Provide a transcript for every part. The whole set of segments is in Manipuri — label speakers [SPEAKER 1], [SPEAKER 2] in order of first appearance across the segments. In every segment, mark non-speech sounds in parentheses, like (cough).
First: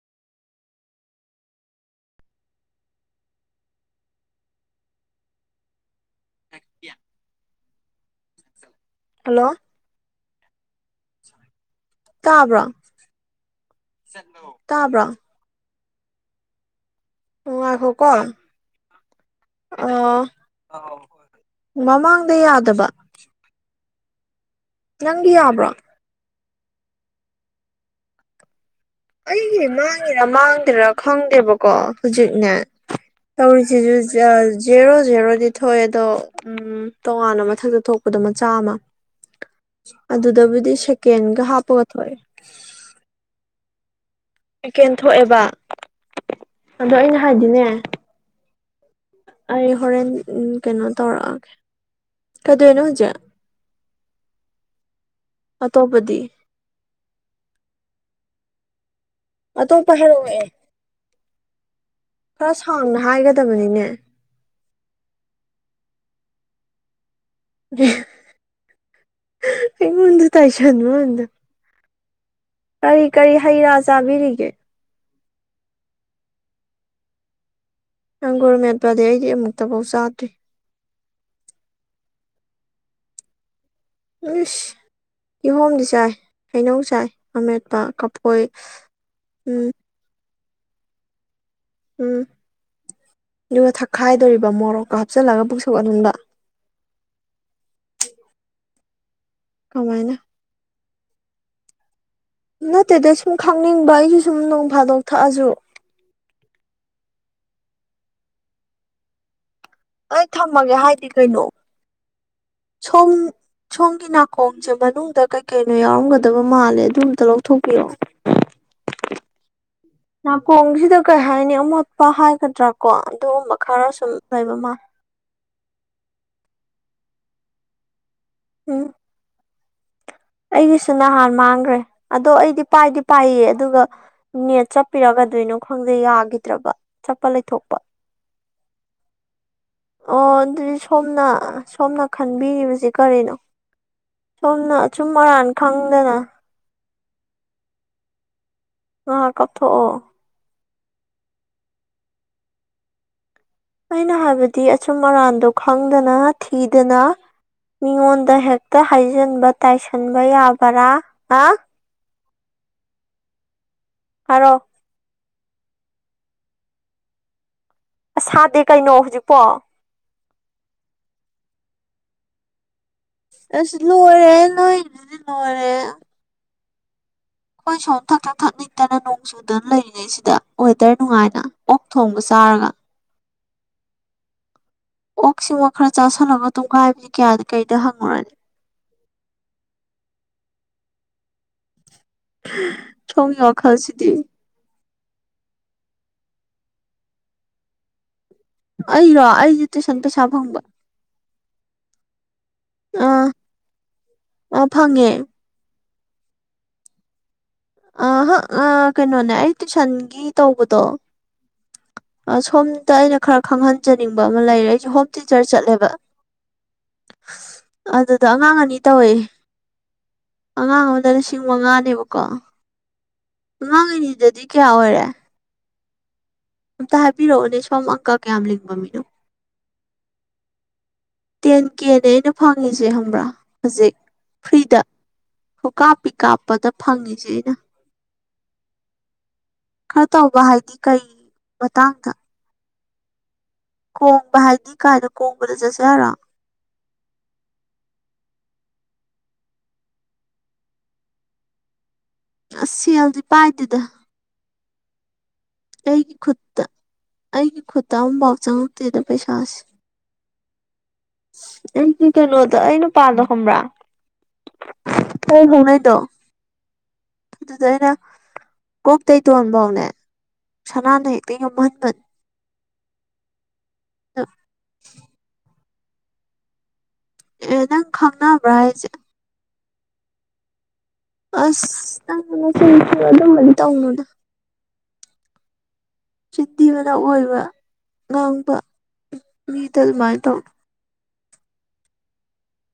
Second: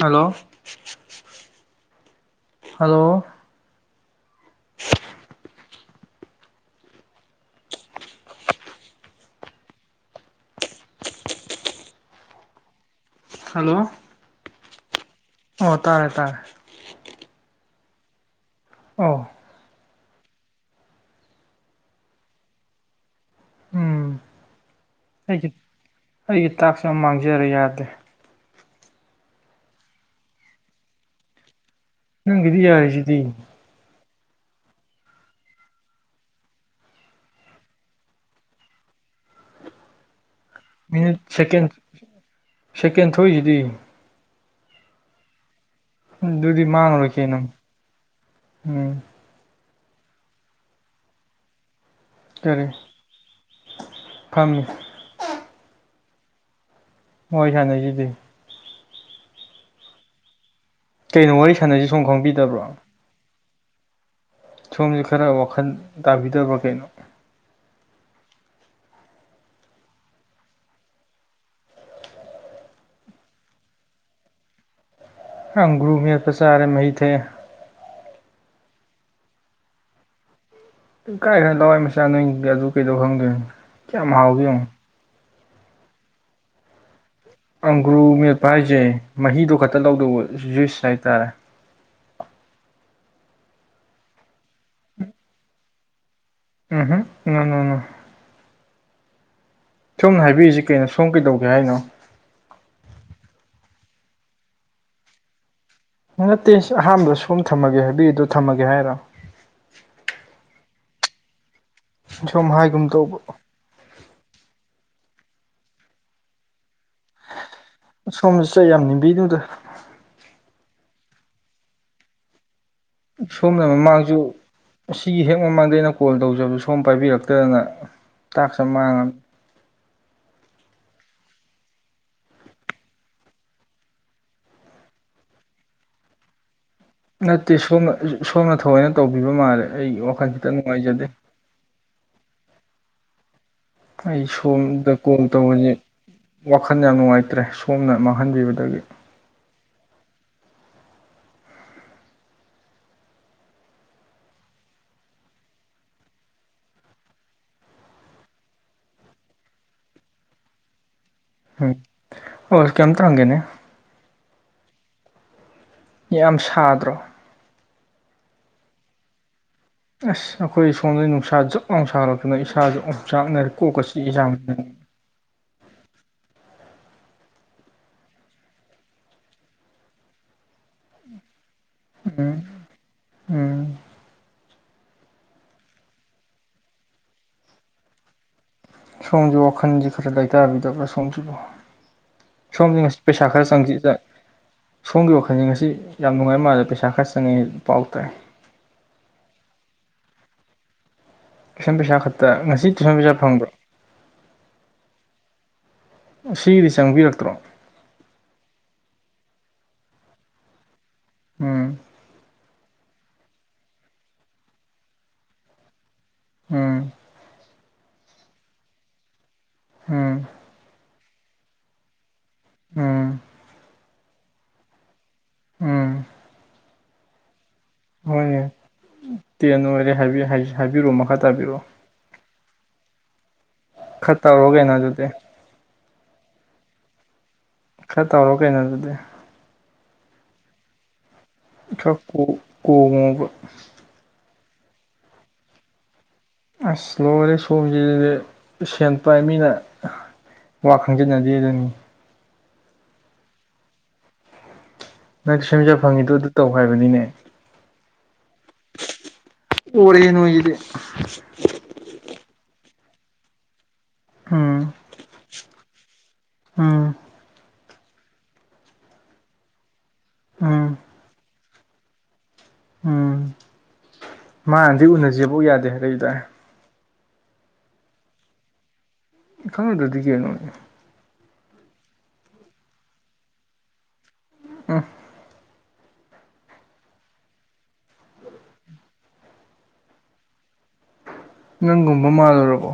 [SPEAKER 1] ꯍꯜꯂꯣ ꯍꯜꯂꯣ (inaudible)
[SPEAKER 2] ꯍꯜꯂꯣ ꯇꯥꯕ꯭ꯔꯣ
[SPEAKER 1] ꯍꯜꯂꯣ
[SPEAKER 2] ꯇꯥꯕ꯭ꯔꯥ
[SPEAKER 1] ꯑꯣ ꯇꯥꯔꯦ ꯇꯥꯔꯦ
[SPEAKER 2] ꯎꯨꯡ ꯉꯥꯢꯈꯣ ꯀꯣ
[SPEAKER 1] ꯑ
[SPEAKER 2] ꯑ ꯃꯃꯥꯡꯗ ꯌꯥꯗꯕ
[SPEAKER 1] ꯎꯝ
[SPEAKER 2] ꯅꯪꯗꯤ
[SPEAKER 1] ꯑꯩꯒꯤ
[SPEAKER 2] ꯌꯥꯕ꯭ꯔꯣ
[SPEAKER 1] ꯑꯩꯒꯤ ꯇꯥꯛꯁ ꯑꯃ ꯃꯥꯡꯖꯔ ꯌꯥꯗꯦ
[SPEAKER 2] ꯑꯩꯒꯤ ꯃꯥꯡꯉꯦꯔ ꯃꯥꯡꯗꯦꯔꯥ ꯈꯪꯗꯦꯕꯀꯣ ꯍꯧꯖꯤꯛꯅꯦ
[SPEAKER 1] ꯅꯪꯒꯤꯗꯤ ꯌꯥꯔꯤꯁꯤꯗꯤ
[SPEAKER 2] ꯇꯧꯔꯤꯁꯤꯁꯨ ꯖꯦꯔꯣ ꯖꯦꯔꯣꯗꯤ ꯊꯣꯛꯑꯦ ꯑꯗꯣ ꯎꯝ ꯎꯝ ꯇꯣꯉꯥꯟꯅ ꯃꯊꯛꯇ ꯊꯣꯛꯄꯗꯣ ꯃꯆꯥ ꯑꯃ ꯑꯗꯨꯗꯕꯨꯗꯤ
[SPEAKER 1] ꯃꯤꯅꯤꯠ
[SPEAKER 2] ꯁꯦꯀꯦꯟꯒ
[SPEAKER 1] ꯁꯦꯀꯦꯟ
[SPEAKER 2] ꯍꯥꯞꯄꯒ ꯊꯣꯛꯑꯦ
[SPEAKER 1] ꯁꯦꯀꯦꯟ ꯊꯣꯛꯏꯁꯤꯗꯤ
[SPEAKER 2] ꯄꯀꯦꯟ ꯊꯣꯛꯑꯦꯕ
[SPEAKER 1] ꯑꯗꯨꯗꯤ
[SPEAKER 2] ꯑꯗꯣ ꯑꯩꯅ
[SPEAKER 1] ꯃꯥꯡꯅꯨꯔꯀꯦꯅꯝ
[SPEAKER 2] ꯍꯥꯏꯗꯤꯅꯦ
[SPEAKER 1] ꯎꯝ
[SPEAKER 2] ꯑꯩ ꯍꯣꯔꯦꯟ ꯀꯩꯅꯣ ꯇꯧꯔꯛꯑꯒꯦ
[SPEAKER 1] ꯀꯔꯤ
[SPEAKER 2] ꯀꯩꯗꯣꯏꯅꯣ ꯍꯧꯖꯤꯛ
[SPEAKER 1] ꯐꯥꯝꯃꯤ
[SPEAKER 2] ꯑꯇꯣꯞꯄꯗꯤ
[SPEAKER 1] ꯍꯣꯏ ꯁꯥꯟꯅꯩꯁꯤꯗꯤ
[SPEAKER 2] ꯑꯇꯣꯞꯞ ꯍꯥꯢꯔꯣ
[SPEAKER 1] ꯀꯩꯅꯣ ꯋꯥꯔꯤ ꯁꯥꯟꯅꯁꯤ ꯁꯣꯝ ꯈꯪꯕꯤꯗꯕ꯭ꯔꯣ
[SPEAKER 2] ꯁꯥꯡꯅ ꯍꯥꯏꯒꯗꯕꯅꯤꯅꯦ
[SPEAKER 1] ꯁꯣꯝꯁꯦ ꯈꯔ ꯋꯥꯈꯜ ꯇꯥꯕꯤꯗꯕ꯭ꯔꯥ ꯀꯩꯅꯣ
[SPEAKER 2] ꯑꯩꯉ‌ꯣꯟꯗ ꯇꯥꯏꯁꯟꯕꯋꯥꯅꯤꯗ ꯀꯔꯤ ꯀꯔꯤ ꯍꯩ ꯔꯥ ꯆꯥꯕꯤꯔꯤꯒꯦ
[SPEAKER 1] ꯑꯪꯒ꯭ꯔꯨ ꯃꯦꯠꯄ ꯆꯥꯔꯦ ꯃꯍꯩ ꯊꯛꯑ‌ꯦ
[SPEAKER 2] ꯑꯪꯒꯨꯔ ꯃꯦꯠꯄꯗꯤ ꯑꯩꯗꯤ ꯑꯃꯨꯛꯇꯐꯥꯎ ꯆꯥꯗ꯭ꯔꯤ
[SPEAKER 1] ꯀꯥꯏꯗꯩꯟ ꯂꯋꯥꯏ ꯃꯆꯥ ꯅꯪꯒꯤ ꯑꯗꯨ ꯀꯩꯗꯧ ꯈꯪꯗꯣꯏꯅꯣ ꯀꯌꯥꯝ ꯍꯥꯎꯒꯦ
[SPEAKER 2] ꯁ
[SPEAKER 1] ꯌꯦꯡꯉꯣ
[SPEAKER 2] ꯀꯤꯍꯣꯝꯗꯤ ꯆꯥꯏ ꯍꯩꯅꯧ ꯆꯥꯏ ꯑꯃꯦꯠꯄ
[SPEAKER 1] ꯑꯪꯒ꯭ꯔꯨ
[SPEAKER 2] ꯀꯐꯣꯏ
[SPEAKER 1] ꯃꯦꯠꯄ ꯍꯥꯏꯁꯦ ꯃꯍꯤꯗꯣ
[SPEAKER 2] ꯎꯝ
[SPEAKER 1] ꯈꯛꯇ ꯂꯧꯗꯧꯕ ꯖꯨꯏꯁ ꯍꯥꯏꯇꯥꯔꯦ
[SPEAKER 2] ꯎꯝ ꯗꯨꯒ ꯊꯛꯈꯥꯏꯗꯣꯔꯤꯕ ꯃꯣꯔꯣꯛꯀ ꯍꯥꯞꯆꯤꯜꯂꯒ ꯄꯨꯛ ꯁꯧꯒꯠ ꯍꯟꯕ
[SPEAKER 1] ꯎꯝ ꯍꯝ ꯅꯣꯅꯣ
[SPEAKER 2] ꯀꯃꯥꯏꯅ
[SPEAKER 1] ꯁꯣꯝꯅ ꯍꯥꯏꯕꯤꯏꯁꯤ ꯀꯩꯅꯣ ꯁꯣꯝ ꯀꯩꯗꯧꯒꯦ ꯍꯥꯏꯅꯣ
[SPEAKER 2] ꯅꯠꯇꯦꯗ ꯁꯨꯝ ꯈꯪꯅꯤꯡꯕ ꯑꯩꯁꯨ ꯁꯨꯝ ꯅꯣꯡ ꯐꯥꯗꯣꯛ ꯊꯛꯑꯁꯨ
[SPEAKER 1] ꯅꯠꯇꯦ ꯑꯍꯥꯟꯕꯗ ꯁꯣꯝ ꯊꯝꯃꯒꯦ ꯍꯥꯏꯕꯤꯌꯨꯗꯣ ꯊꯝꯃꯒꯦ ꯍꯥꯏꯔ‌ꯣ
[SPEAKER 2] ꯑꯩ ꯊꯝꯃꯒꯦ ꯍꯥꯏꯗꯤ ꯀꯩꯅꯣ
[SPEAKER 1] ꯁꯨꯝ ꯍꯥꯏ
[SPEAKER 2] ꯁꯣꯝ ꯁꯣꯝꯒꯤ ꯅꯥꯀꯣꯡꯁꯦ ꯃꯅꯨꯡꯗ ꯀꯩꯀꯩꯅꯣ ꯌꯥꯎꯔꯝꯒꯗꯕ ꯃꯥꯜꯂꯦ ꯑꯗꯨꯝ ꯇ‌ꯣꯔ‌ꯣ ꯊꯣꯛꯄꯤꯔ‌ꯣ
[SPEAKER 1] ꯁꯣꯝꯗꯁꯨ ꯑꯩ ꯌꯥꯝ ꯅꯤꯡꯕꯤꯅꯨꯗ
[SPEAKER 2] ꯅꯥꯀꯣꯡꯁꯤꯗ ꯀꯩ ꯍꯥꯏꯅꯤ ꯑꯃꯣꯠꯄ ꯍꯥꯏꯒꯗ꯭ꯔꯥ ꯀꯣ ꯑꯗꯨꯒꯨꯝꯕ
[SPEAKER 1] ꯁꯣꯝꯅ
[SPEAKER 2] ꯈꯔ ꯁꯨꯝ
[SPEAKER 1] ꯃꯃꯥꯡꯁꯨ
[SPEAKER 2] ꯂꯩꯕ ꯃꯥꯜꯂ
[SPEAKER 1] ꯑꯁꯤꯒꯤ ꯍꯦꯛ ꯃꯃꯥꯡꯗ ꯑꯩꯅ ꯀꯣꯜ ꯇꯧꯖꯕ ꯁꯣꯝ ꯄꯥꯏꯕꯤꯔꯛꯇꯗꯅ ꯇꯥꯛꯁ ꯑꯝ
[SPEAKER 2] ꯎꯝ
[SPEAKER 1] ꯃꯥꯡꯉꯝ
[SPEAKER 2] ꯑꯩꯒꯤꯁꯨ ꯅꯍꯥꯟ ꯃꯥꯡꯈ꯭ꯔꯦ ꯑꯗꯣ ꯑꯩꯗꯤ ꯄꯥꯏꯗꯤ ꯄꯥꯏꯌꯦ ꯑꯗꯨꯒ ꯅꯦꯠ ꯆꯠꯄꯤꯔ ꯀꯗꯩꯋꯤꯅꯣ ꯈꯪꯗꯦ ꯌꯥꯈꯤꯗ꯭ꯔꯕ ꯆꯠꯄ
[SPEAKER 1] ꯅꯠꯇꯦ
[SPEAKER 2] ꯂꯩꯊꯣꯛꯄ
[SPEAKER 1] ꯁꯣꯝꯅ ꯁꯣꯝꯅ ꯊꯑꯣꯏꯅ ꯇꯧꯕꯤꯕ ꯃꯥꯜꯂꯦ ꯑꯩ
[SPEAKER 2] ꯑꯣ
[SPEAKER 1] ꯋꯥꯈꯜ ꯈꯤꯇꯪ
[SPEAKER 2] ꯑꯗꯨꯗꯤ
[SPEAKER 1] ꯅꯨꯡꯉꯥꯏꯖꯗꯦ
[SPEAKER 2] ꯁꯣꯝꯅ ꯁꯣꯝꯅ ꯈꯟꯕꯤꯔꯤꯕꯁꯤ ꯀꯔꯤꯅꯣ
[SPEAKER 1] ꯑꯩ
[SPEAKER 2] ꯁꯣꯝꯅ
[SPEAKER 1] ꯁꯣꯝꯗ
[SPEAKER 2] ꯑꯆꯨꯝ
[SPEAKER 1] ꯀꯣꯜ
[SPEAKER 2] ꯑꯔꯥꯟ
[SPEAKER 1] ꯇꯧꯕꯁꯦ
[SPEAKER 2] ꯈꯪꯗꯅ
[SPEAKER 1] ꯋꯥꯈꯜ ꯌꯥꯝ ꯅꯨꯡꯉꯥꯏꯇ꯭ꯔꯦ ꯁꯣꯝꯅ ꯃꯥꯡꯍꯟꯕꯤꯕꯗꯒꯤ
[SPEAKER 2] ꯑꯥ ꯀꯞꯊꯣꯛꯑꯣ ꯑꯩꯅ ꯍꯥꯏꯕꯗꯤ ꯑꯆꯨꯝ ꯑꯔꯥꯟꯗꯣ ꯈꯪꯗꯅ ꯊꯤꯗꯅ ꯃꯤꯉꯣꯟꯗ ꯍꯦꯛꯇ ꯍꯥꯏꯖꯤꯟꯕ ꯇꯥꯏꯁꯟꯕ ꯌꯥꯕꯔꯥ ꯑꯥ
[SPEAKER 1] ꯎꯝ ꯑꯣꯁ ꯀꯩꯝꯇ ꯍꯪꯒꯦꯅꯦ
[SPEAKER 2] ꯍꯥꯏꯔ‌ꯣ
[SPEAKER 1] ꯌꯥꯝ ꯁꯥꯗ꯭ꯔꯣ
[SPEAKER 2] ꯑꯁ ꯁꯥꯗꯦ ꯀꯩꯅꯣ ꯍꯧꯖꯤꯛꯄꯣ
[SPEAKER 1] ꯑꯁ ꯑꯩꯈꯣꯏ ꯁꯣꯝꯗꯗꯤ ꯅꯨꯡꯁꯥ ꯖꯛ ꯂꯥꯎꯅ ꯁꯥꯒꯠꯂꯛꯇꯅ ꯏꯁꯥꯁ‌ꯦ ꯑ‌ꯣꯝ ꯆꯥꯛꯅꯔꯦ ꯀꯣꯛꯀ ꯆꯤꯛꯏ ꯁꯥꯃꯟ
[SPEAKER 2] (inaudible) ꯗꯨꯗꯤ ꯂ‌ꯣꯏꯔꯦꯍ‌ꯦ ꯑꯩꯈꯣꯏ ꯁꯣꯝ ꯊꯛ ꯊꯛ ꯊꯛ ꯅꯤꯛꯇꯅ ꯅꯣꯡ ꯆꯨꯗꯅ ꯂꯩꯔꯤꯅ‌ꯦ ꯁꯤꯗ ꯋꯦꯗꯔ ꯅꯨꯡꯉꯥꯏꯅ ꯑꯣꯛ ꯊꯣꯡꯕ
[SPEAKER 1] ꯎꯝ
[SPEAKER 2] ꯆꯥꯔꯒ
[SPEAKER 1] ꯎꯝ
[SPEAKER 2] ꯑꯣꯛ ꯁꯤꯃꯥ ꯈꯔ ꯆꯥꯥꯁꯜꯂꯒ ꯇꯨꯝꯈꯥꯏꯕꯁꯤ ꯀꯌꯥꯗ ꯀꯩꯗ ꯍꯪꯉꯨꯔꯅꯤ
[SPEAKER 1] ꯁꯣꯝꯁꯨ ꯋꯥꯈꯜꯁꯦ ꯈꯔ ꯂꯩꯇꯥꯕꯤꯗꯕ꯭ꯔꯥ ꯁꯣꯝꯁꯤꯕꯨ ꯁꯣꯝꯁꯤ ꯉꯁꯤ ꯄꯩꯁꯥ
[SPEAKER 2] ꯁꯣꯝꯒꯤ
[SPEAKER 1] ꯈꯔ ꯆꯪ ꯁꯤ (unintelligible)
[SPEAKER 2] ꯋꯥꯈꯜꯁꯤꯗꯤ
[SPEAKER 1] ꯁꯣꯝꯒꯤ ꯋꯥꯈꯜꯁꯦ ꯉꯁꯤ ꯌꯥꯝ ꯅꯨꯡꯉꯥꯏ ꯃꯥꯜꯂꯦ ꯄꯩꯁꯥ ꯈꯔ ꯆꯪꯉꯤ ꯄꯥꯎ ꯇꯥꯏ
[SPEAKER 2] ꯑꯩꯔꯣ ꯑꯩꯗꯤ ꯇꯨꯏꯁꯟ ꯄꯩꯁꯥ ꯐꯪꯕ
[SPEAKER 1] ꯇꯨꯏꯁꯟ ꯄꯩꯁꯥ ꯈꯛꯇ ꯉꯁꯤ ꯇꯨꯏꯁꯟ ꯄꯩꯁꯥ
[SPEAKER 2] ꯑꯥ
[SPEAKER 1] ꯐꯪꯕ꯭ꯔꯣ
[SPEAKER 2] ꯐꯪꯉꯦ
[SPEAKER 1] ꯑꯁꯤꯗꯤ ꯆꯪꯕꯤꯔꯛꯇ꯭ꯔꯣ
[SPEAKER 2] ꯑꯥꯍꯥ ꯑ ꯀꯩꯅꯣꯅꯦ ꯑꯩ ꯇꯨꯏꯁꯟꯒꯤ ꯇꯧꯕꯗꯣ
[SPEAKER 1] ꯎꯝ
[SPEAKER 2] ꯑꯥ ꯁꯣꯝꯗ ꯑꯩꯅ ꯈꯔ ꯈꯪꯍꯟꯖꯅꯤꯡꯕ ꯑꯃ ꯂꯩꯔꯦ ꯑꯩꯁ‌ꯦ ꯍꯣꯝ ꯇꯤꯆꯔ ꯆꯠꯂꯦꯕ
[SPEAKER 1] ꯎꯝ
[SPEAKER 2] ꯑꯗꯨꯗ ꯑꯉꯥꯡ ꯑꯅꯤ ꯇꯧꯋꯦ
[SPEAKER 1] ꯎꯝ
[SPEAKER 2] ꯑꯉꯥꯡ ꯑꯃꯗ ꯂꯤꯁꯤꯡ ꯃꯉꯥꯅꯦꯕꯀꯣ
[SPEAKER 1] ꯎꯝ
[SPEAKER 2] ꯍꯥꯡꯉꯅꯤꯗꯗꯤ ꯀꯌꯥ ꯑꯣꯏꯔꯦ
[SPEAKER 1] ꯎꯝ
[SPEAKER 2] ꯑꯝꯇ ꯍꯥꯏꯕꯤꯔꯛꯑꯣꯅꯦ ꯁꯣꯝ ꯑꯪꯀ ꯀꯌꯥꯝ ꯂꯤꯡꯕ ꯃꯤꯅꯣ
[SPEAKER 1] ꯇꯦ ꯅꯣꯏꯔꯦ ꯍꯥꯏꯕꯤꯔꯛꯑꯣ ꯃꯈꯥ ꯇꯥꯕꯤꯔꯛꯑꯣ
[SPEAKER 2] ꯇꯦꯟ ꯀꯦꯅꯦ ꯑꯩꯅ ꯐꯪꯉꯤꯁꯦ ꯍꯕ꯭ꯔꯥ ꯍꯧꯖꯤꯛ
[SPEAKER 1] ꯈꯔ ꯇꯧꯔꯣ ꯀꯩꯅꯣ
[SPEAKER 2] ꯐ꯭ꯔꯤꯗ
[SPEAKER 1] ꯑꯗꯨꯗꯤ
[SPEAKER 2] ꯍ ꯀꯥꯞꯄꯤ ꯀꯥꯞꯄꯗ ꯐꯪꯉꯁꯦ ꯑꯩꯅ
[SPEAKER 1] ꯈꯔ ꯇꯧꯔꯣ ꯀꯩꯅꯣ ꯑꯗꯨꯗꯤ
[SPEAKER 2] ꯈꯔ ꯇꯧꯕ ꯍꯥꯏꯗꯤ ꯀꯩ
[SPEAKER 1] ꯈꯔ ꯀꯣ ꯀꯣꯡꯕ
[SPEAKER 2] ꯀ‌ꯣꯡꯕ ꯍꯥꯏꯗꯤ ꯀꯥꯏꯗ ꯀ‌ꯣꯡꯕꯗ ꯆꯠꯁ‌ꯦ ꯍꯥꯏꯔꯣ
[SPEAKER 1] ꯑꯁ ꯂꯣꯏꯔꯦ ꯁꯣꯝꯁꯤꯗꯤ ꯁꯦꯟ ꯄꯥꯏ ꯃꯤꯅ ꯋꯥ ꯈꯪꯖꯤꯟꯅꯗꯦ ꯗꯨꯅꯤ
[SPEAKER 2] ꯑꯁ ꯁ‌ꯦꯜꯗꯤ ꯄꯥꯏꯗꯦꯗ
[SPEAKER 1] ꯅꯪ ꯁꯦꯝꯖ ꯐꯪꯉꯤꯗꯣ
[SPEAKER 2] ꯑꯩꯒꯤ
[SPEAKER 1] ꯑꯗꯨ ꯇꯧ
[SPEAKER 2] ꯈꯨꯠꯇ
[SPEAKER 1] ꯍꯥꯏꯕꯅꯤꯅꯦ
[SPEAKER 2] ꯑꯩꯒꯤ ꯈꯨꯠꯇ ꯑꯃꯨꯛꯐꯥꯎ ꯆꯪꯉꯛꯇꯦꯗ ꯄꯩꯁꯥꯁꯦ
[SPEAKER 1] ꯑꯣꯔꯦꯅ ꯏꯦ
[SPEAKER 2] ꯑꯩꯗꯤ ꯀꯩꯅꯣꯗꯣ ꯑꯩꯅꯄꯥꯥꯗꯣ ꯈꯪꯕ꯭ꯔꯥ
[SPEAKER 1] ꯎꯝ
[SPEAKER 2] ꯍ ꯍꯅꯣꯏꯗꯣ
[SPEAKER 1] ꯎꯝ
[SPEAKER 2] ꯑꯗꯨꯗ ꯑꯩꯅ ꯀꯣꯛ ꯇꯩꯇꯣꯟꯕꯧꯅꯦ
[SPEAKER 1] ꯎꯝ
[SPEAKER 2] ꯁꯅꯥꯅ ꯍꯦꯛꯇ ꯌꯣꯍꯟꯕ
[SPEAKER 1] ꯎꯝ ꯃꯥꯅꯗꯤ ꯎꯅꯁꯦꯐꯧ ꯌꯥꯗꯦ ꯀꯩꯗꯏ
[SPEAKER 2] ꯑꯦ ꯅꯪ ꯈꯪꯅꯕ꯭ꯔꯥ ꯍꯥꯏꯁꯦ
[SPEAKER 1] ꯏ ꯈꯪ ꯗꯔꯗꯤꯒ ꯑꯣꯏꯅꯅꯣꯅꯦ
[SPEAKER 2] ꯑꯁ ꯇꯅꯁꯨ ꯑꯗꯨꯝꯕꯗꯤ ꯇꯧꯅꯨꯗ
[SPEAKER 1] ꯎꯝ
[SPEAKER 2] ꯆꯤꯟꯊꯤ ꯃꯅꯥ ꯑꯣꯏꯕ ꯉꯥꯡꯕ ꯃꯤꯗ ꯑꯗꯨꯃꯥꯏꯅ ꯇꯧ
[SPEAKER 1] ꯅꯪꯒꯨꯝꯕ ꯃꯥꯜꯂꯨꯔꯕꯣ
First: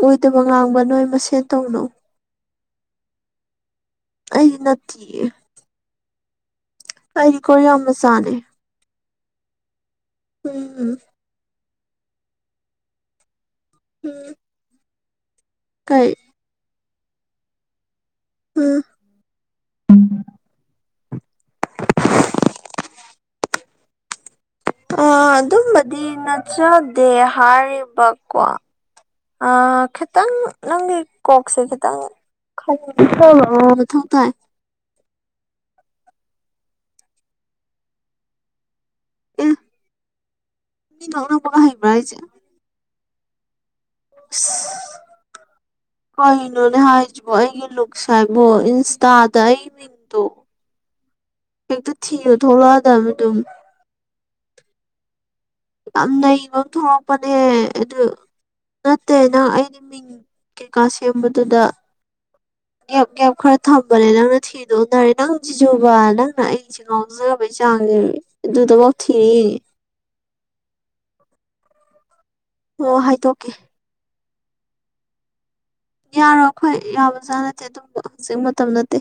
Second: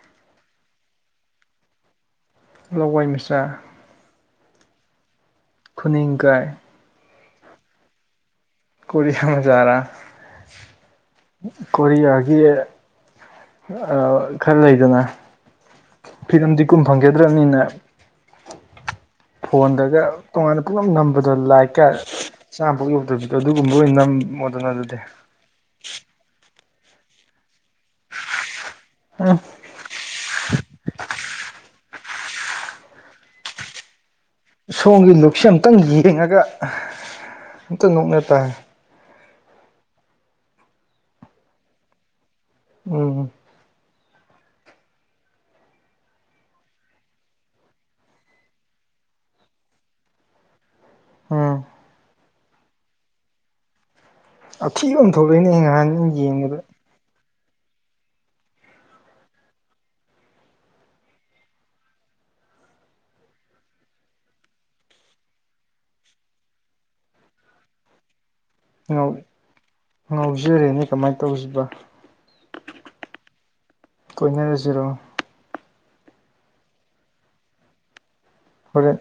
[SPEAKER 2] ꯑꯣꯏꯗꯕ ꯉꯥꯡꯕ ꯅꯣꯏ ꯃꯁꯦꯟ ꯇꯧꯅꯧ
[SPEAKER 1] ꯂꯏ ꯃꯤꯁ
[SPEAKER 2] ꯑꯩ ꯅ
[SPEAKER 1] ꯈꯨꯅꯤꯡ ꯀꯥꯏ
[SPEAKER 2] ꯑꯩꯀꯣ ꯌꯥꯝꯅ ꯆꯥꯅꯦ
[SPEAKER 1] ꯀꯔꯤꯌꯥ ꯃ ꯆꯔꯥ
[SPEAKER 2] ꯎꯝ
[SPEAKER 1] ꯀꯣꯔꯤꯌꯥꯒꯤ ꯈꯔ ꯂꯩꯗꯅ
[SPEAKER 2] ꯀ ꯀꯩ
[SPEAKER 1] ꯐꯤꯂꯝꯗꯤ ꯀꯨꯝ ꯐꯪꯒꯗ꯭ꯔꯕꯅꯤꯅ
[SPEAKER 2] ꯎꯝ
[SPEAKER 1] ꯐꯣꯟꯗꯒ ꯇꯣꯉꯥꯟꯅ ꯄꯨꯝꯅꯃꯛ ꯅꯝꯕ ꯗꯣ ꯂꯥꯏꯔꯤꯛꯀ ꯆꯥꯝꯕ ꯌꯧꯗꯕꯤꯗ ꯑꯗꯨꯒꯨꯝꯕ ꯑꯣꯏꯅ ꯑꯗꯨꯗꯤ
[SPEAKER 2] ꯑ ꯑꯗꯨꯝꯕꯗꯤ ꯅꯠꯆꯗꯦ ꯍꯥꯏꯔꯤꯕꯀꯣ
[SPEAKER 1] ꯎꯝ
[SPEAKER 2] ꯑ ꯈꯤꯇꯪ ꯅꯪꯒꯤ ꯀꯣꯛꯁꯦ ꯈꯤꯇꯪ ꯃꯊꯧ ꯇꯥꯏ
[SPEAKER 1] ꯁꯣꯝꯒꯤ ꯂꯨꯛꯁꯦ ꯑꯨꯛꯇꯪ ꯌꯦꯡꯉꯒ ꯑꯝꯇ ꯅꯣꯛꯅ ꯇꯥꯏ
[SPEAKER 2] ꯑꯦ ꯃꯤ ꯅꯣꯡꯅꯕ ꯍꯕ꯭ꯔ ꯑꯩꯥꯏꯁꯦ
[SPEAKER 1] ꯎꯝ
[SPEAKER 2] ꯑ ꯀꯩꯅꯣꯅꯦ ꯍꯥꯏꯁꯤꯕꯣ ꯑꯩꯒꯤ ꯂꯨꯛꯁ ꯍꯥꯏꯕꯣ ꯏꯟꯁꯇꯥꯗ ꯑꯩ ꯗꯣ
[SPEAKER 1] ꯎꯝ
[SPEAKER 2] ꯍꯦꯛꯇ ꯊꯤꯌꯨ ꯊꯣꯛꯂꯛꯑꯗꯕ ꯑꯗꯨꯝ
[SPEAKER 1] ꯑ ꯐꯤꯕ ꯑꯃ ꯊꯣꯛꯂꯣꯏꯅꯦꯉ
[SPEAKER 2] ꯌꯥꯝ ꯅꯩꯕ ꯊꯣꯛꯂꯛꯄꯅꯦ ꯑꯗꯨ ꯅꯠꯇꯦ ꯅꯪ ꯑꯩꯗꯤ ꯃꯤꯡ ꯀꯩꯀꯥ ꯁꯦꯝꯕꯗꯨꯗ ꯒꯦꯞ ꯒꯦꯞ ꯈꯔ ꯊꯝꯕꯅꯦ ꯅꯪꯅ ꯊꯤꯗꯣꯛꯎꯅꯔꯦ ꯅꯪ ꯖꯤꯖꯨꯕ ꯅꯪꯅ ꯑꯩ ꯉꯥꯎꯗꯖꯕꯩ ꯆꯥꯡꯉꯦꯕ ꯑꯗꯨꯗꯐꯥꯎ
[SPEAKER 1] ꯉꯥꯎ
[SPEAKER 2] ꯊꯤꯔꯤꯅꯦ
[SPEAKER 1] ꯉꯥꯎꯖꯔꯦꯅꯦ ꯀꯃꯥꯏꯅ ꯇꯧꯁꯤꯕ
[SPEAKER 2] ꯑꯣ ꯍꯥꯏꯗꯣꯛꯀꯦ
[SPEAKER 1] ꯀꯣꯏꯅꯔꯁꯤꯔꯣ
[SPEAKER 2] ꯌꯥꯔꯣ ꯑꯩꯈꯣꯏ ꯌꯥꯕꯖꯥꯅꯠꯇꯦ ꯑꯗꯨꯝ ꯍꯧꯖꯤꯛ ꯃꯇꯝ ꯅꯠꯇꯦ
[SPEAKER 1] ꯍꯣꯔꯦꯟ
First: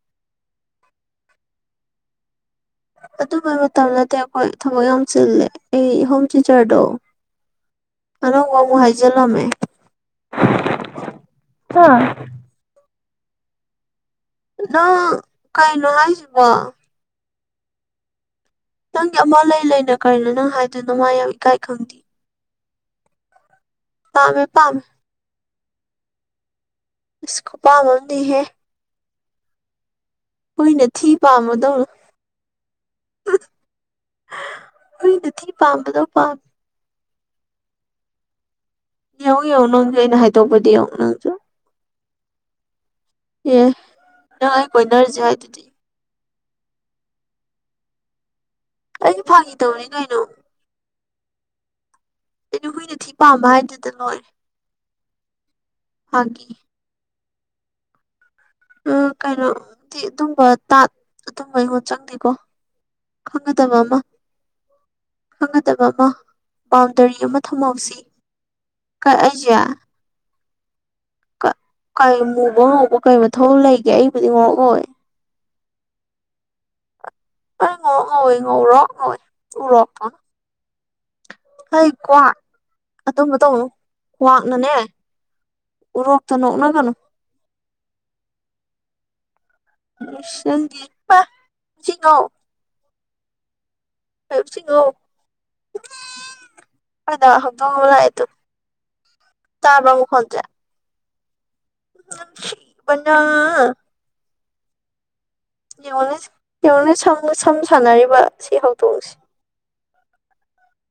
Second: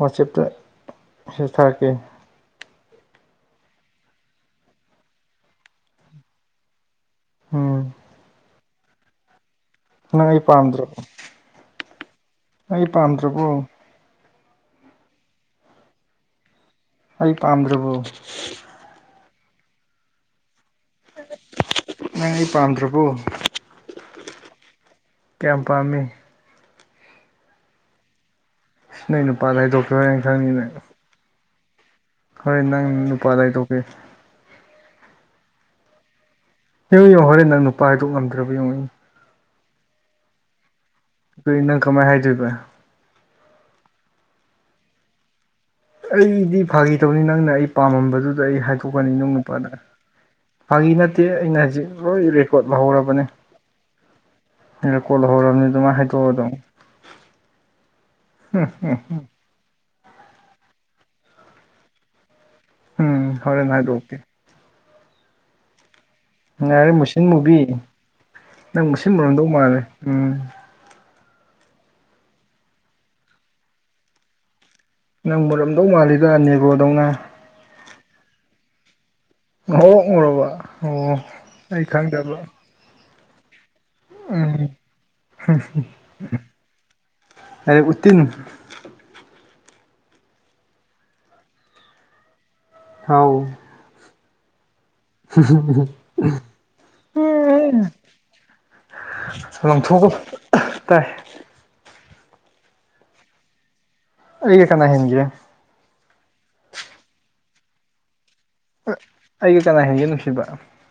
[SPEAKER 1] ꯋꯥꯆꯦꯞꯇ ꯍ ꯊꯥꯔꯛꯀꯦ
[SPEAKER 2] ꯑꯗꯨꯝꯕ ꯃꯇꯝ ꯅꯠꯇꯦ ꯑꯩꯈꯣꯏ ꯊꯕꯛ ꯌꯥꯝ ꯆꯤꯜꯂꯦ ꯑꯩ ꯍꯣꯝ ꯇꯤꯆꯔꯗꯣ
[SPEAKER 1] ꯎꯝ
[SPEAKER 2] ꯑꯅ ꯃꯍꯏꯖꯂꯂꯝꯦ
[SPEAKER 1] ꯅ ꯑꯩ ꯄꯥꯝꯗ꯭ꯔꯣ
[SPEAKER 2] ꯑ
[SPEAKER 1] ꯑꯩ ꯄꯥꯝꯗ꯭ꯔꯕꯣ
[SPEAKER 2] ꯅꯪ ꯀꯩꯅꯣ ꯍꯥꯏꯁꯤꯕꯣ
[SPEAKER 1] ꯑꯩ ꯄꯥꯝꯗ꯭ꯔꯕꯣ
[SPEAKER 2] ꯅꯪꯒꯤ ꯑꯃ ꯂꯩ ꯂꯩꯅ ꯀꯔꯤꯅꯣ ꯅꯪ ꯍꯥꯏꯗꯨ ꯅꯃꯥ ꯌꯥ ꯏꯀꯥꯏ ꯈꯪꯗꯦ
[SPEAKER 1] ꯅꯪ ꯑꯩ ꯄꯥꯝꯗ꯭ꯔꯕꯣ
[SPEAKER 2] ꯄꯥꯃꯦ ꯄꯥꯝꯃꯦ
[SPEAKER 1] ꯀꯌꯥꯝ ꯄꯥꯝꯃꯤ
[SPEAKER 2] (unintelligible)
[SPEAKER 1] ꯁꯤ ꯅ ꯅꯨꯄꯥꯗ ꯗꯣꯛꯇꯔꯅ ꯈꯪꯉꯤꯅ
[SPEAKER 2] ꯊ ꯄꯥꯃꯗꯧ
[SPEAKER 1] ꯍꯣꯔꯦꯟ ꯅꯪ ꯅꯨꯄꯥꯗꯥ ꯇꯣꯛꯀꯦ
[SPEAKER 2] ꯑꯩꯣꯏ ꯅꯤꯡ ꯄꯥꯝꯕꯗꯣ ꯄꯥ
[SPEAKER 1] ꯌꯦꯡꯨ ꯌꯦꯡꯉ ꯍꯣꯔꯦꯪ ꯅꯨꯄꯥ ꯍꯥꯏꯗꯣꯛ ꯉꯝ꯭ꯔꯕ ꯌꯦꯉꯛꯏ
[SPEAKER 2] ꯌꯦꯡꯉꯨ ꯌꯦꯡꯉꯣ ꯅꯪꯁꯨ ꯑꯩꯅ ꯍꯥꯏꯗꯣꯛꯄꯗꯤ ꯌꯦꯡꯉꯨ ꯅꯪꯁꯨ
[SPEAKER 1] ꯑꯩꯈꯣꯏ ꯅꯪ ꯀꯃꯥꯏꯅ ꯍꯥꯏꯗꯣꯏꯔꯤꯕ
[SPEAKER 2] ꯑꯦ ꯅꯪ ꯑꯩ ꯀꯣꯏꯅꯔꯁꯦ ꯍꯥꯏꯗꯨꯗꯤ
[SPEAKER 1] ꯑꯩꯗꯤ ꯐꯥꯈꯤ ꯇꯧꯅꯤ ꯅꯪꯅ ꯑꯩ ꯄꯥꯝꯃꯝꯕꯗꯨꯗ ꯑꯩ ꯍꯥꯏꯗꯣꯛꯀꯅꯤ
[SPEAKER 2] ꯑꯩꯁꯨ
[SPEAKER 1] ꯅꯅꯨꯡ
[SPEAKER 2] ꯐꯥꯒꯤ
[SPEAKER 1] ꯅꯨꯄꯥꯅ
[SPEAKER 2] ꯇꯧꯅꯤ ꯀꯩꯅꯣ
[SPEAKER 1] ꯐꯪꯉꯤ ꯅꯠꯇꯦ ꯑꯩꯅ ꯍꯧꯖꯤꯛ ꯍꯣꯏ ꯔꯦꯀꯣꯔꯠ
[SPEAKER 2] ꯑꯩꯅ ꯍꯨꯏꯅ ꯊꯤ
[SPEAKER 1] ꯂꯧꯍꯧꯔꯕꯅꯤ
[SPEAKER 2] ꯄꯥꯝꯕ ꯍꯥꯏꯗꯨꯗ ꯂꯣꯏꯔꯦ
[SPEAKER 1] ꯔꯦꯀꯣꯔꯠ ꯂꯧꯍꯧꯔꯕꯅꯤ ꯑꯗꯨꯃꯥꯏꯅ ꯍꯥꯏꯗꯣꯛꯑꯣ
[SPEAKER 2] ꯐꯥꯒꯤ
[SPEAKER 1] ꯑꯗꯨꯝ
[SPEAKER 2] ꯎ ꯀꯩꯅꯣꯗꯤ ꯑꯗꯨꯝꯕ ꯇꯥ ꯑꯗꯨꯝꯕ ꯑꯩꯉꯣꯟ ꯆꯪꯗꯦꯀꯣ
[SPEAKER 1] ꯎꯝ ꯍꯣꯔꯦꯟ
[SPEAKER 2] ꯈꯪꯒꯗꯕ ꯑꯃ
[SPEAKER 1] ꯍꯥꯏꯗꯣꯛꯀꯦ
[SPEAKER 2] ꯈꯪꯒꯗꯕ ꯑꯃ
[SPEAKER 1] ꯉꯥꯏꯔꯦ
[SPEAKER 2] ꯕꯥꯎꯟꯗꯔꯤ
[SPEAKER 1] ꯃꯨꯁꯤꯟ
[SPEAKER 2] ꯑꯃ
[SPEAKER 1] ꯃꯨꯕꯤ
[SPEAKER 2] ꯊꯝꯍꯧꯁꯤ
[SPEAKER 1] ꯅꯪ ꯃꯨꯁꯤꯟ
[SPEAKER 2] ꯀꯥꯏ
[SPEAKER 1] ꯃꯨꯔꯝꯗꯧ
[SPEAKER 2] ꯑꯩꯁꯦ
[SPEAKER 1] ꯃꯥꯜꯂꯦ ꯎꯝ
[SPEAKER 2] ꯀꯩ ꯃꯨꯕ ꯉꯧꯕ ꯀꯩ ꯃꯊꯧ ꯂꯩꯒꯦ ꯑꯩꯕꯨꯗꯤ ꯉꯔꯛꯍꯧꯋꯦ
[SPEAKER 1] ꯅꯪ ꯃꯔꯝꯗꯧ ꯃꯥꯜꯂꯤꯗ ꯅꯦꯒꯣꯗꯧꯅ
[SPEAKER 2] ꯑ ꯉꯧꯔꯣ ꯉꯧꯋꯦ ꯉꯧꯔꯣ ꯉꯧꯏꯦ
[SPEAKER 1] (unintelligible) ꯑꯣ ꯑꯩ
[SPEAKER 2] ꯐꯩꯀ꯭ꯣ
[SPEAKER 1] ꯈꯪꯗꯕ
[SPEAKER 2] ꯑꯗꯨꯝꯕ ꯇꯧ
[SPEAKER 1] ꯎꯝ
[SPEAKER 2] ꯀ꯭ꯋꯥꯛꯅꯅꯦ ꯎꯔꯣꯛꯇ ꯅꯣꯛꯅꯒꯅꯨ
[SPEAKER 1] ꯑꯩ ꯎꯠꯇꯤꯟ
[SPEAKER 2] ꯎꯁꯪꯗꯤꯕ ꯁꯤꯣ
[SPEAKER 1] ꯍꯥꯎ
[SPEAKER 2] ꯀꯁꯤꯡꯉꯣ ꯐꯗ ꯍꯧꯗꯣꯛ ꯂꯑꯗꯣ
[SPEAKER 1] ꯂꯪꯊꯣꯛꯄ ꯇꯥꯏ
[SPEAKER 2] ꯅꯨꯡꯁꯤꯕꯅ
[SPEAKER 1] ꯑꯩꯒ ꯀꯅꯥ ꯍꯦꯟꯒ
[SPEAKER 2] (unintelligible) ꯁꯝ ꯁꯥꯟꯅꯔꯤꯕ ꯁꯤ ꯍꯧ
[SPEAKER 1] ꯑꯩꯒ ꯀꯅꯥ ꯍꯦꯟꯒꯦ ꯅꯨꯡꯁꯤꯕ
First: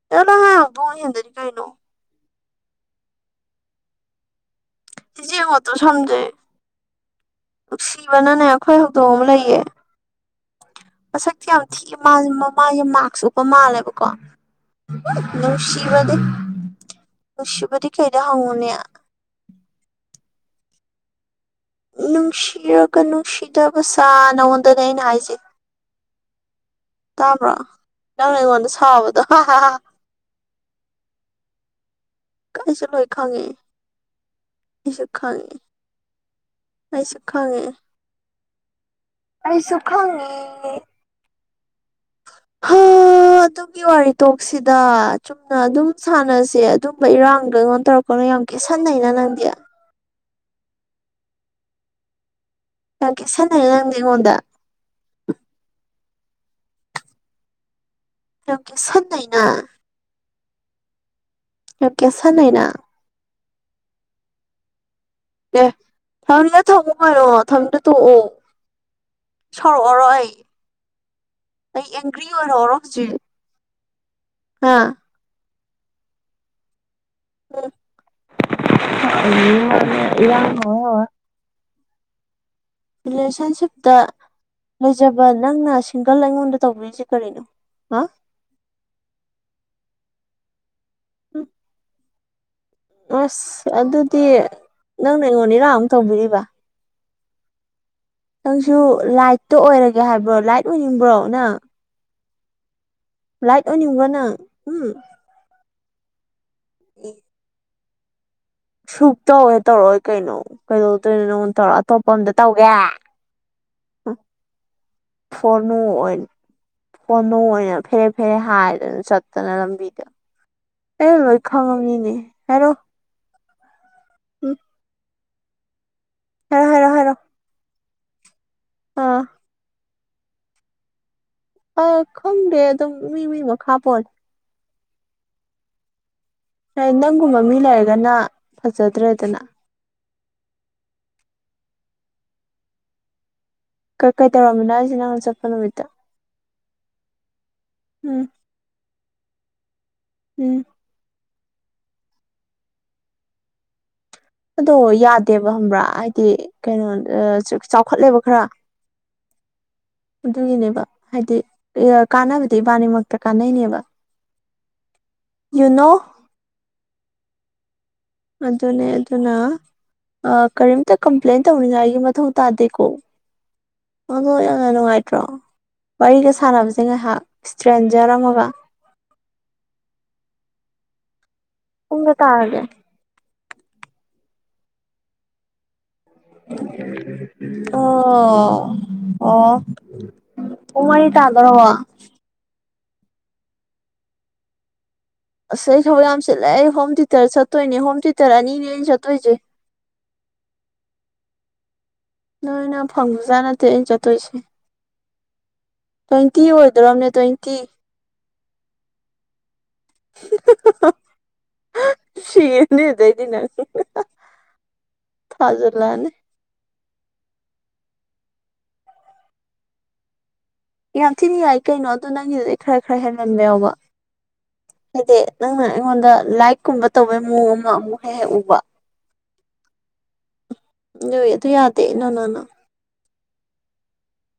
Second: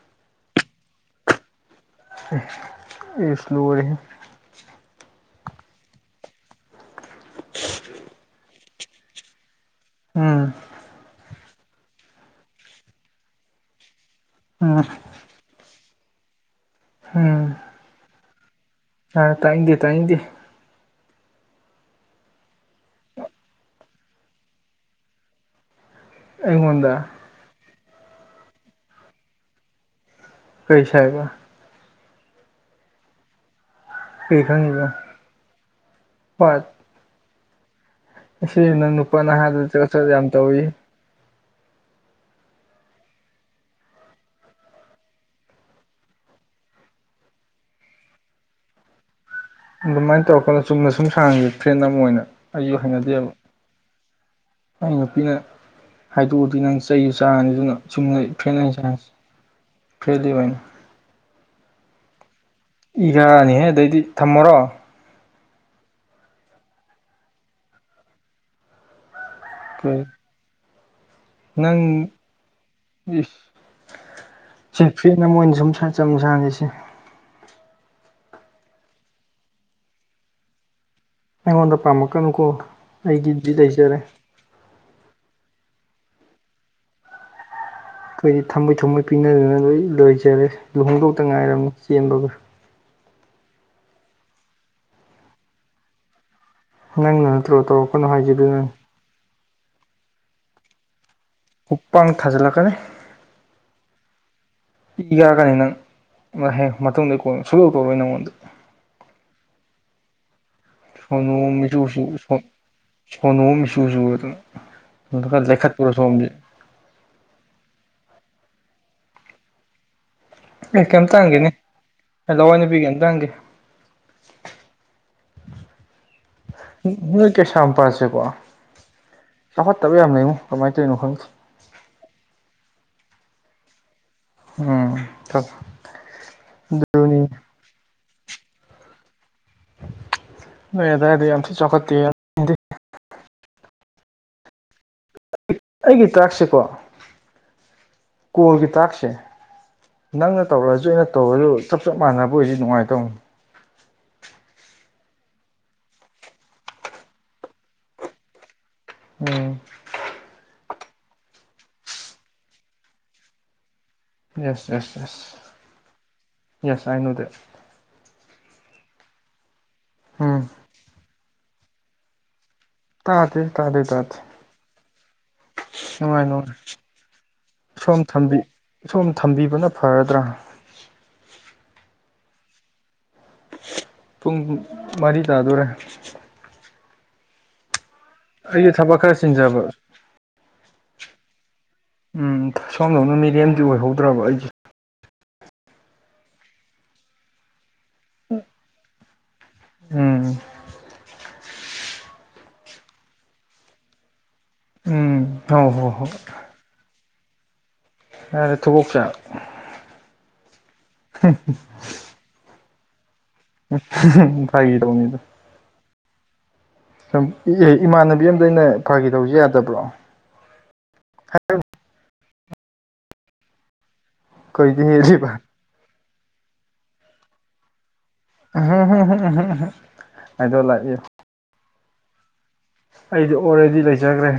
[SPEAKER 2] ꯀꯅꯣ ꯍꯕꯨꯣꯡ ꯍꯗꯅꯤ ꯀꯩꯩꯅꯣ
[SPEAKER 1] ꯏꯁ ꯂꯣꯏꯔꯦꯍꯦ
[SPEAKER 2] ꯏꯆꯦ ꯃꯠꯇ ꯁꯝꯖꯩ ꯅꯨꯡꯁꯤꯕꯅꯅꯦ ꯑꯩꯈꯣꯏ ꯍꯧꯗꯣꯡ ꯑꯃ ꯂꯩꯌꯦ
[SPEAKER 1] ꯎꯝ
[SPEAKER 2] ꯃꯁꯛꯇꯤ ꯌꯥꯝ ꯊꯤꯑ ꯃꯥ ꯃꯃꯥꯏꯁꯦ ꯃꯥꯛꯁ ꯎꯞꯄ ꯃꯥꯜꯂꯦꯕꯀꯣ꯫
[SPEAKER 1] ꯎꯝ
[SPEAKER 2] ꯅꯨꯡꯁꯤꯕꯗꯤ ꯅꯨꯡꯁꯤꯕꯗꯤ ꯀꯩꯗ ꯍꯪꯉꯨꯅꯦ
[SPEAKER 1] ꯑ ꯇꯥꯏꯗꯦ ꯇꯥꯏꯗꯦ
[SPEAKER 2] ꯅꯨꯡꯁꯤꯔꯒ ꯅꯨꯡꯁꯤꯗꯕ ꯁꯥ ꯅꯉꯣꯟꯗꯅꯦ ꯑꯩꯅ ꯍꯥꯏꯖꯩ
[SPEAKER 1] ꯑꯩꯉꯣꯟꯗ
[SPEAKER 2] ꯇꯥꯕ꯭ꯔꯣ ꯅ ꯅꯪꯅ ꯑꯩꯉꯣꯟꯗ ꯁꯥꯕꯗꯣ
[SPEAKER 1] ꯀꯩꯁ ꯍꯥꯏꯕ
[SPEAKER 2] ꯀꯁꯤ
[SPEAKER 1] ꯀꯔꯤ ꯈꯪꯉꯤꯕ
[SPEAKER 2] ꯂꯣꯏꯣꯏꯈꯥꯡꯒꯦꯁꯨ ꯈꯥꯡꯒꯦ ꯑꯩꯁꯨ ꯈꯪꯉꯦ
[SPEAKER 1] ꯁꯤ ꯅꯪ ꯅꯨꯄꯥ ꯅꯍꯥꯗ
[SPEAKER 2] ꯑꯩꯁꯨ
[SPEAKER 1] ꯆꯠ ꯆ ꯌꯥꯝ
[SPEAKER 2] ꯈꯪꯉꯦ
[SPEAKER 1] ꯇꯧꯋ
[SPEAKER 2] ꯑꯗꯨꯒꯤ ꯋꯥꯔꯤ ꯇꯣꯛꯁꯤꯗ ꯑꯗꯨꯝ ꯁꯥꯟꯅꯁꯦ ꯑꯗꯨꯝꯕ ꯏꯔꯥꯡ ꯀꯩꯅꯣ ꯇꯧꯔꯛꯄꯅꯣ ꯌꯥꯝ ꯀꯦꯁꯟꯅꯩꯅ ꯅꯪꯗꯤ
[SPEAKER 1] ꯑꯗꯨꯃꯥꯏꯅ ꯇꯧꯔꯛꯀꯅꯨ ꯆꯨꯝꯅ ꯁꯨꯝ ꯁꯥꯁꯦ ꯐ꯭ꯔꯦꯟ ꯑꯃ ꯑꯣꯏꯅ ꯑꯩꯁꯨ
[SPEAKER 2] ꯌꯥꯝ
[SPEAKER 1] ꯍꯩꯅꯗꯦꯕ
[SPEAKER 2] ꯀꯦꯁꯥꯟꯅꯔꯦ ꯅꯪꯗꯤ ꯑꯩꯉꯣꯟꯗ
[SPEAKER 1] ꯑꯩ ꯅꯨꯄꯤꯅ ꯍꯥꯏꯗꯣꯛꯑꯗꯤ ꯅꯪ ꯆꯩ ꯆꯥꯔꯅꯤ ꯑꯗꯨꯅ ꯁꯨꯅꯩ
[SPEAKER 2] ꯌꯥꯝ
[SPEAKER 1] ꯐꯔꯦꯟꯂꯤ ꯑꯣꯏꯅ ꯁꯥꯅꯁꯦ
[SPEAKER 2] ꯀꯦꯠꯁꯟꯅꯩꯅ
[SPEAKER 1] ꯐꯔꯦꯟꯂꯤ ꯑꯣꯏꯅ
[SPEAKER 2] ꯌꯥꯝ ꯀꯦꯁꯥꯟꯅꯩꯅ
[SPEAKER 1] ꯏꯀꯥꯅꯤꯍꯦ ꯑꯗꯩꯗꯤ ꯊꯝꯃꯔꯣ
[SPEAKER 2] ꯑꯦ ꯊꯝꯅꯤꯡꯉꯥ‌ ꯊꯝꯃꯨ ꯀꯥꯏꯅ ꯊꯝꯅꯤꯗ ꯇꯣꯛꯑꯣ ꯁꯣꯔꯛꯑꯔꯣ ꯑꯩ
[SPEAKER 1] ꯅꯪ
[SPEAKER 2] ꯑꯩ ꯑꯦꯡꯒ꯭ꯔꯤ ꯑꯣꯏꯔꯛꯑꯔꯣꯏ ꯍꯧꯖꯤꯛ
[SPEAKER 1] ꯑꯁ
[SPEAKER 2] ꯍꯥ
[SPEAKER 1] ꯁꯐ꯭ꯔꯤ ꯅꯪ ꯃꯣꯏꯅ ꯁꯨꯝ ꯆꯝ ꯁꯥꯡꯉꯁꯦ
[SPEAKER 2] (unintelligible)
[SPEAKER 1] ꯑꯩꯉꯣꯟꯗ ꯄꯥꯝꯃꯛꯀꯅꯨꯀꯣ ꯑꯩꯒꯤ ꯕꯤꯠ
[SPEAKER 2] ꯔꯤꯂꯦꯁꯟꯁꯤꯞꯇ
[SPEAKER 1] ꯂꯩꯖꯔꯦ
[SPEAKER 2] ꯔꯦꯂꯦꯁꯟꯁꯤꯞꯇ ꯂꯩꯖꯕ ꯅꯪꯅ ꯁꯤꯡꯒꯜ ꯑꯩꯉꯣꯟꯗ ꯇꯧꯕꯤꯔꯤꯁꯤ ꯀꯔꯤꯅꯣ ꯍꯥ
[SPEAKER 1] ꯑꯩꯈꯣꯏꯗꯤ ꯊꯥꯃꯣꯏ ꯊꯥꯃꯣꯏ ꯄꯤꯅꯗꯅ ꯂꯣꯏ ꯂꯣꯏꯖꯔꯦ ꯂꯨꯍꯣꯡꯗꯧꯇ ꯉꯥꯏꯔꯕꯅꯤ ꯆꯦꯟꯕꯒ ꯫
[SPEAKER 2] ꯑꯁ ꯑꯗꯨꯗꯤ ꯅꯪꯅ ꯑꯩꯉꯣꯟꯗ ꯏꯔꯥꯡ ꯑꯃꯨꯛ ꯇꯧꯕꯤꯔꯤꯕ ꯫
[SPEAKER 1] ꯅꯪꯅ ꯅꯠꯇ꯭ꯔꯣ ꯇꯧꯔꯛ ꯀꯩꯅꯣ ꯍꯥꯏ
[SPEAKER 2] ꯅꯪꯁꯨ ꯂꯥꯏꯠꯇꯣ ꯑꯣꯏꯔꯒꯦ ꯍꯥꯏꯕ꯭ꯔꯣ ꯂꯥꯏꯠ ꯑꯣꯏꯅꯤꯡꯕ꯭ꯔꯣ ꯅꯪ
[SPEAKER 1] ꯈꯨꯞꯄꯥꯛ ꯊꯥꯖꯜꯀꯅꯤ
[SPEAKER 2] ꯂꯥꯏꯠ ꯑꯣꯏꯅꯤꯡꯕ ꯅꯪ ꯎꯝ
[SPEAKER 1] ꯏꯈꯛꯀꯅꯤ ꯅꯪ ꯍꯦꯛ ꯃꯇꯨꯡꯗꯩ ꯀꯣꯟ ꯁꯨꯗꯣꯛ ꯇꯧꯔꯣꯏ ꯅꯪꯉꯣꯟꯗ
[SPEAKER 2] ꯁꯨꯛ ꯇꯧꯋꯦ ꯇꯧꯔꯛꯑꯣꯏ ꯀꯩꯅꯣ ꯀꯩꯗꯧꯗꯣꯏꯅꯣ
[SPEAKER 1] ꯁꯣꯅꯣ
[SPEAKER 2] ꯅꯪꯉꯣꯟꯗ
[SPEAKER 1] ꯑꯃ
[SPEAKER 2] ꯇꯧꯔ
[SPEAKER 1] ꯏꯆꯨ ꯆꯨ
[SPEAKER 2] ꯑꯇꯣꯞꯄ ꯑꯝꯗ ꯇꯧꯒꯦ
[SPEAKER 1] ꯁꯣꯅꯣ ꯑꯃ ꯏꯁꯨ ꯁꯣꯅꯣ ꯕꯗꯧꯅ ꯈꯔꯥ ꯂꯩꯈꯠꯄꯨꯔꯣ ꯁꯣꯝꯁꯦ
[SPEAKER 2] ꯍꯣꯃꯣ ꯑꯣꯏꯅ ꯐꯦꯔꯦ ꯐꯦꯔꯦ ꯍꯥꯏꯔꯗꯅ ꯆꯠꯇꯅ ꯂꯝꯕꯤꯗ
[SPEAKER 1] ꯑꯦ
[SPEAKER 2] ꯑꯩ ꯂꯣꯏ ꯈꯪꯉꯕꯅꯤꯅꯦ ꯌꯥꯔꯦ
[SPEAKER 1] ꯀꯩꯅꯣꯝ ꯇꯥ ꯍꯥꯪꯒꯦ
[SPEAKER 2] ꯎꯝ ꯍꯥꯏꯔꯣ ꯍꯥꯏꯔꯣ ꯍꯥꯏꯔꯣ
[SPEAKER 1] ꯅꯣꯏ ꯀꯩꯁꯝꯄꯥꯠꯁꯦꯀꯣ
[SPEAKER 2] ꯑꯥ
[SPEAKER 1] ꯆꯧ (unintelligible) ꯀꯃꯥꯏꯅ ꯇꯔꯤꯅꯣ ꯈꯪꯗꯦ
[SPEAKER 2] ꯑꯥꯎ ꯈꯪꯗꯦ ꯑꯗꯨꯝ ꯃꯤ ꯃꯤ ꯃꯈꯥ ꯄꯣꯠꯂꯦ ꯫
[SPEAKER 1] ꯎꯝ ꯊ꯫
[SPEAKER 2] ꯂꯩ ꯅꯪꯒꯨꯝꯕ ꯃꯤ ꯂꯩꯔꯒꯅ ꯐꯖꯗ꯭ꯔꯦꯗꯅ꯫
[SPEAKER 1] ꯅꯣꯏ ꯑꯗꯥꯏꯗꯨ ꯌꯥꯝꯊꯤꯟ ꯆꯥꯎꯈꯠꯇꯦ꯫
[SPEAKER 2] ꯀ ꯀꯩꯇꯧꯔꯝꯃꯤꯅꯣ ꯍꯥꯏꯁꯤ ꯅꯪ ꯆꯠ
[SPEAKER 1] ꯑꯩꯒꯤ ꯇꯥꯛꯁꯁꯦꯀꯣ
[SPEAKER 2] ꯎꯝ
[SPEAKER 1] ꯀꯣꯜꯒꯤ ꯇꯥꯛꯁꯁꯦ꯫ ꯅꯪꯅ
[SPEAKER 2] ꯎꯝ
[SPEAKER 1] ꯇꯧꯔꯛꯑꯁꯨ ꯑꯩꯅ ꯇꯧꯔꯁꯨ ꯆꯞ ꯆꯞ ꯃꯥꯟꯅꯕ ꯑꯣꯏꯁꯤ ꯅꯨꯡꯉꯥꯏꯗꯧꯅꯤ꯫
[SPEAKER 2] ꯑꯗꯣ ꯌꯥꯗꯦꯕ ꯈꯪꯕ꯭ꯔꯥ ꯍꯥꯏꯗꯤ ꯀꯩꯅꯣ ꯆꯥꯎꯈꯠꯂꯦꯕ ꯈꯔ꯫
[SPEAKER 1] ꯎꯝ꯫
[SPEAKER 2] ꯑꯗꯨꯒꯤꯅꯦꯕ ꯍꯥꯏꯗꯤ ꯀꯥꯟꯅꯕꯗꯤ ꯏꯕꯥꯅꯤꯃꯛꯇ ꯀꯥꯟꯅꯩꯅꯦꯕ
[SPEAKER 1] yes yes yes
[SPEAKER 2] you know
[SPEAKER 1] yes I know that
[SPEAKER 2] ꯑꯗꯨꯅꯦ ꯑꯗꯨꯅ
[SPEAKER 1] ꯎꯝ
[SPEAKER 2] ꯀꯔꯤꯝꯇ ꯀꯝꯄ꯭ꯂꯦꯟꯟ ꯇꯧꯅꯤꯉꯥꯏ ꯃꯊꯧ ꯇꯗꯀꯣ
[SPEAKER 1] ꯇꯥꯗꯦ ꯇꯥꯗꯦ ꯇꯥꯗꯦ
[SPEAKER 2] (unintelligible)
[SPEAKER 1] ꯅꯨꯡꯉꯥꯏ
[SPEAKER 2] ꯋꯥꯔꯤꯒ
[SPEAKER 1] ꯅꯨꯡꯉꯥꯏ
[SPEAKER 2] ꯁꯥꯟꯅꯕꯁꯦ ꯉꯥꯏꯍꯥꯛ
[SPEAKER 1] ꯁꯣꯝ
[SPEAKER 2] ꯏꯁꯇ꯭ꯔꯦꯟꯖꯔ
[SPEAKER 1] ꯊꯝꯕꯤ
[SPEAKER 2] ꯑꯃꯒ
[SPEAKER 1] ꯁꯣꯝ ꯊꯝꯕꯤꯕꯅ ꯐꯔꯗ꯭ꯔꯥ
[SPEAKER 2] ꯄꯨꯡ ꯀꯌꯥ ꯇꯥꯔꯒꯦ꯫
[SPEAKER 1] ꯄꯨꯡ ꯃꯔꯤ ꯇꯥꯗꯣꯔꯦ꯫ ꯑꯩꯒꯤ
[SPEAKER 2] ꯑꯣ
[SPEAKER 1] ꯊꯕꯛ ꯈꯔ
[SPEAKER 2] ꯑꯣ꯫
[SPEAKER 1] ꯆꯤꯟꯖꯕ
[SPEAKER 2] ꯄꯨꯡ ꯃꯔꯤ ꯇꯥꯗꯣꯔꯕꯣ꯫
[SPEAKER 1] ꯎꯝ ꯁꯣꯝꯗꯧꯅ ꯃꯤꯔꯦꯝꯗꯤ ꯑꯣꯏꯍꯧꯗ꯭ꯔꯕ ꯑꯩꯁꯦ꯫
[SPEAKER 2] ꯑꯁ ꯑꯩ ꯊꯕꯛ ꯌꯥꯝ ꯆꯤꯜꯂꯦ ꯑꯩ ꯍꯣꯝ ꯇꯨꯏꯇꯔ ꯆꯠꯇꯣꯏꯅꯦ ꯍꯣꯝ ꯇꯨꯏꯇꯔ ꯑꯅꯤ ꯅꯦ ꯑꯩꯟ ꯆꯠꯇꯣꯏꯁꯦ꯫
[SPEAKER 1] ꯎꯝ
[SPEAKER 2] ꯅꯣꯏꯅ ꯐꯪꯕꯖꯥꯠ ꯅꯠꯇꯦ ꯑꯩꯅ ꯆꯠꯇꯣꯏꯁꯦ꯫
[SPEAKER 1] ꯎꯝ ꯍꯣ ꯍꯣ꯫
[SPEAKER 2] ꯇ꯭ꯋꯦꯟꯇꯤ ꯑꯣꯏꯗꯣꯔꯝꯅꯦ ꯇ꯭ꯋꯦꯟꯇꯤ꯫
[SPEAKER 1] ꯌꯥꯔꯦ ꯊꯨꯒꯣꯛꯆꯥꯛ꯫
[SPEAKER 2] (unintelligible)
[SPEAKER 1] (unintelligible)
[SPEAKER 2] ꯁꯤꯔꯥꯅꯤ ꯑꯗꯩꯗꯤ ꯅꯪ꯫
[SPEAKER 1] ꯐꯥꯒꯤ ꯇꯧꯅꯤꯗ꯫
[SPEAKER 2] ꯊꯖꯤꯟꯂꯛꯑꯅꯤ꯫꯫
[SPEAKER 1] ꯁꯨꯝ ꯑꯦ ꯏꯃꯥꯟꯅꯕꯤ ꯑꯃꯗ ꯑꯩꯅ ꯐꯒꯤꯇꯧꯕꯁꯤ ꯌꯥꯗꯕ꯭ꯔꯣ꯫
[SPEAKER 2] ꯌꯥꯝ ꯊꯤꯅ ꯌꯥꯏ ꯀꯩꯅꯣ ꯑꯗꯣ ꯅꯪꯒꯤꯗꯨꯗꯤ ꯈꯔ ꯈꯔ ꯍꯦꯟꯃꯟꯕ ꯌꯥꯎꯕ꫰꫰
[SPEAKER 1] ꯀꯩꯗꯤ
[SPEAKER 2] ꯍꯥꯏꯗꯤ
[SPEAKER 1] ꯍꯦꯜꯂꯤꯕ
[SPEAKER 2] ꯅꯪꯅ ꯑꯩꯉꯣꯟꯗ ꯂꯥꯏꯛꯀꯨꯝꯕ ꯇꯧꯕꯩ ꯃꯑꯣꯡ ꯑꯃꯨꯛ꯫ ꯍꯦꯛ ꯍꯦꯛ ꯎꯕ
[SPEAKER 1] ꯏ ꯗꯣꯟ ꯂꯥꯏꯛ ꯏꯠ꯫
[SPEAKER 2] (unintelligible) ꯑꯗꯨ ꯌꯥꯗꯦ ꯅꯣ ꯅꯣ꯫
[SPEAKER 1] ꯑꯩꯗꯨ ꯑꯣꯜꯔꯦꯗꯤ ꯂꯩꯖꯈ꯭ꯔꯦ꯫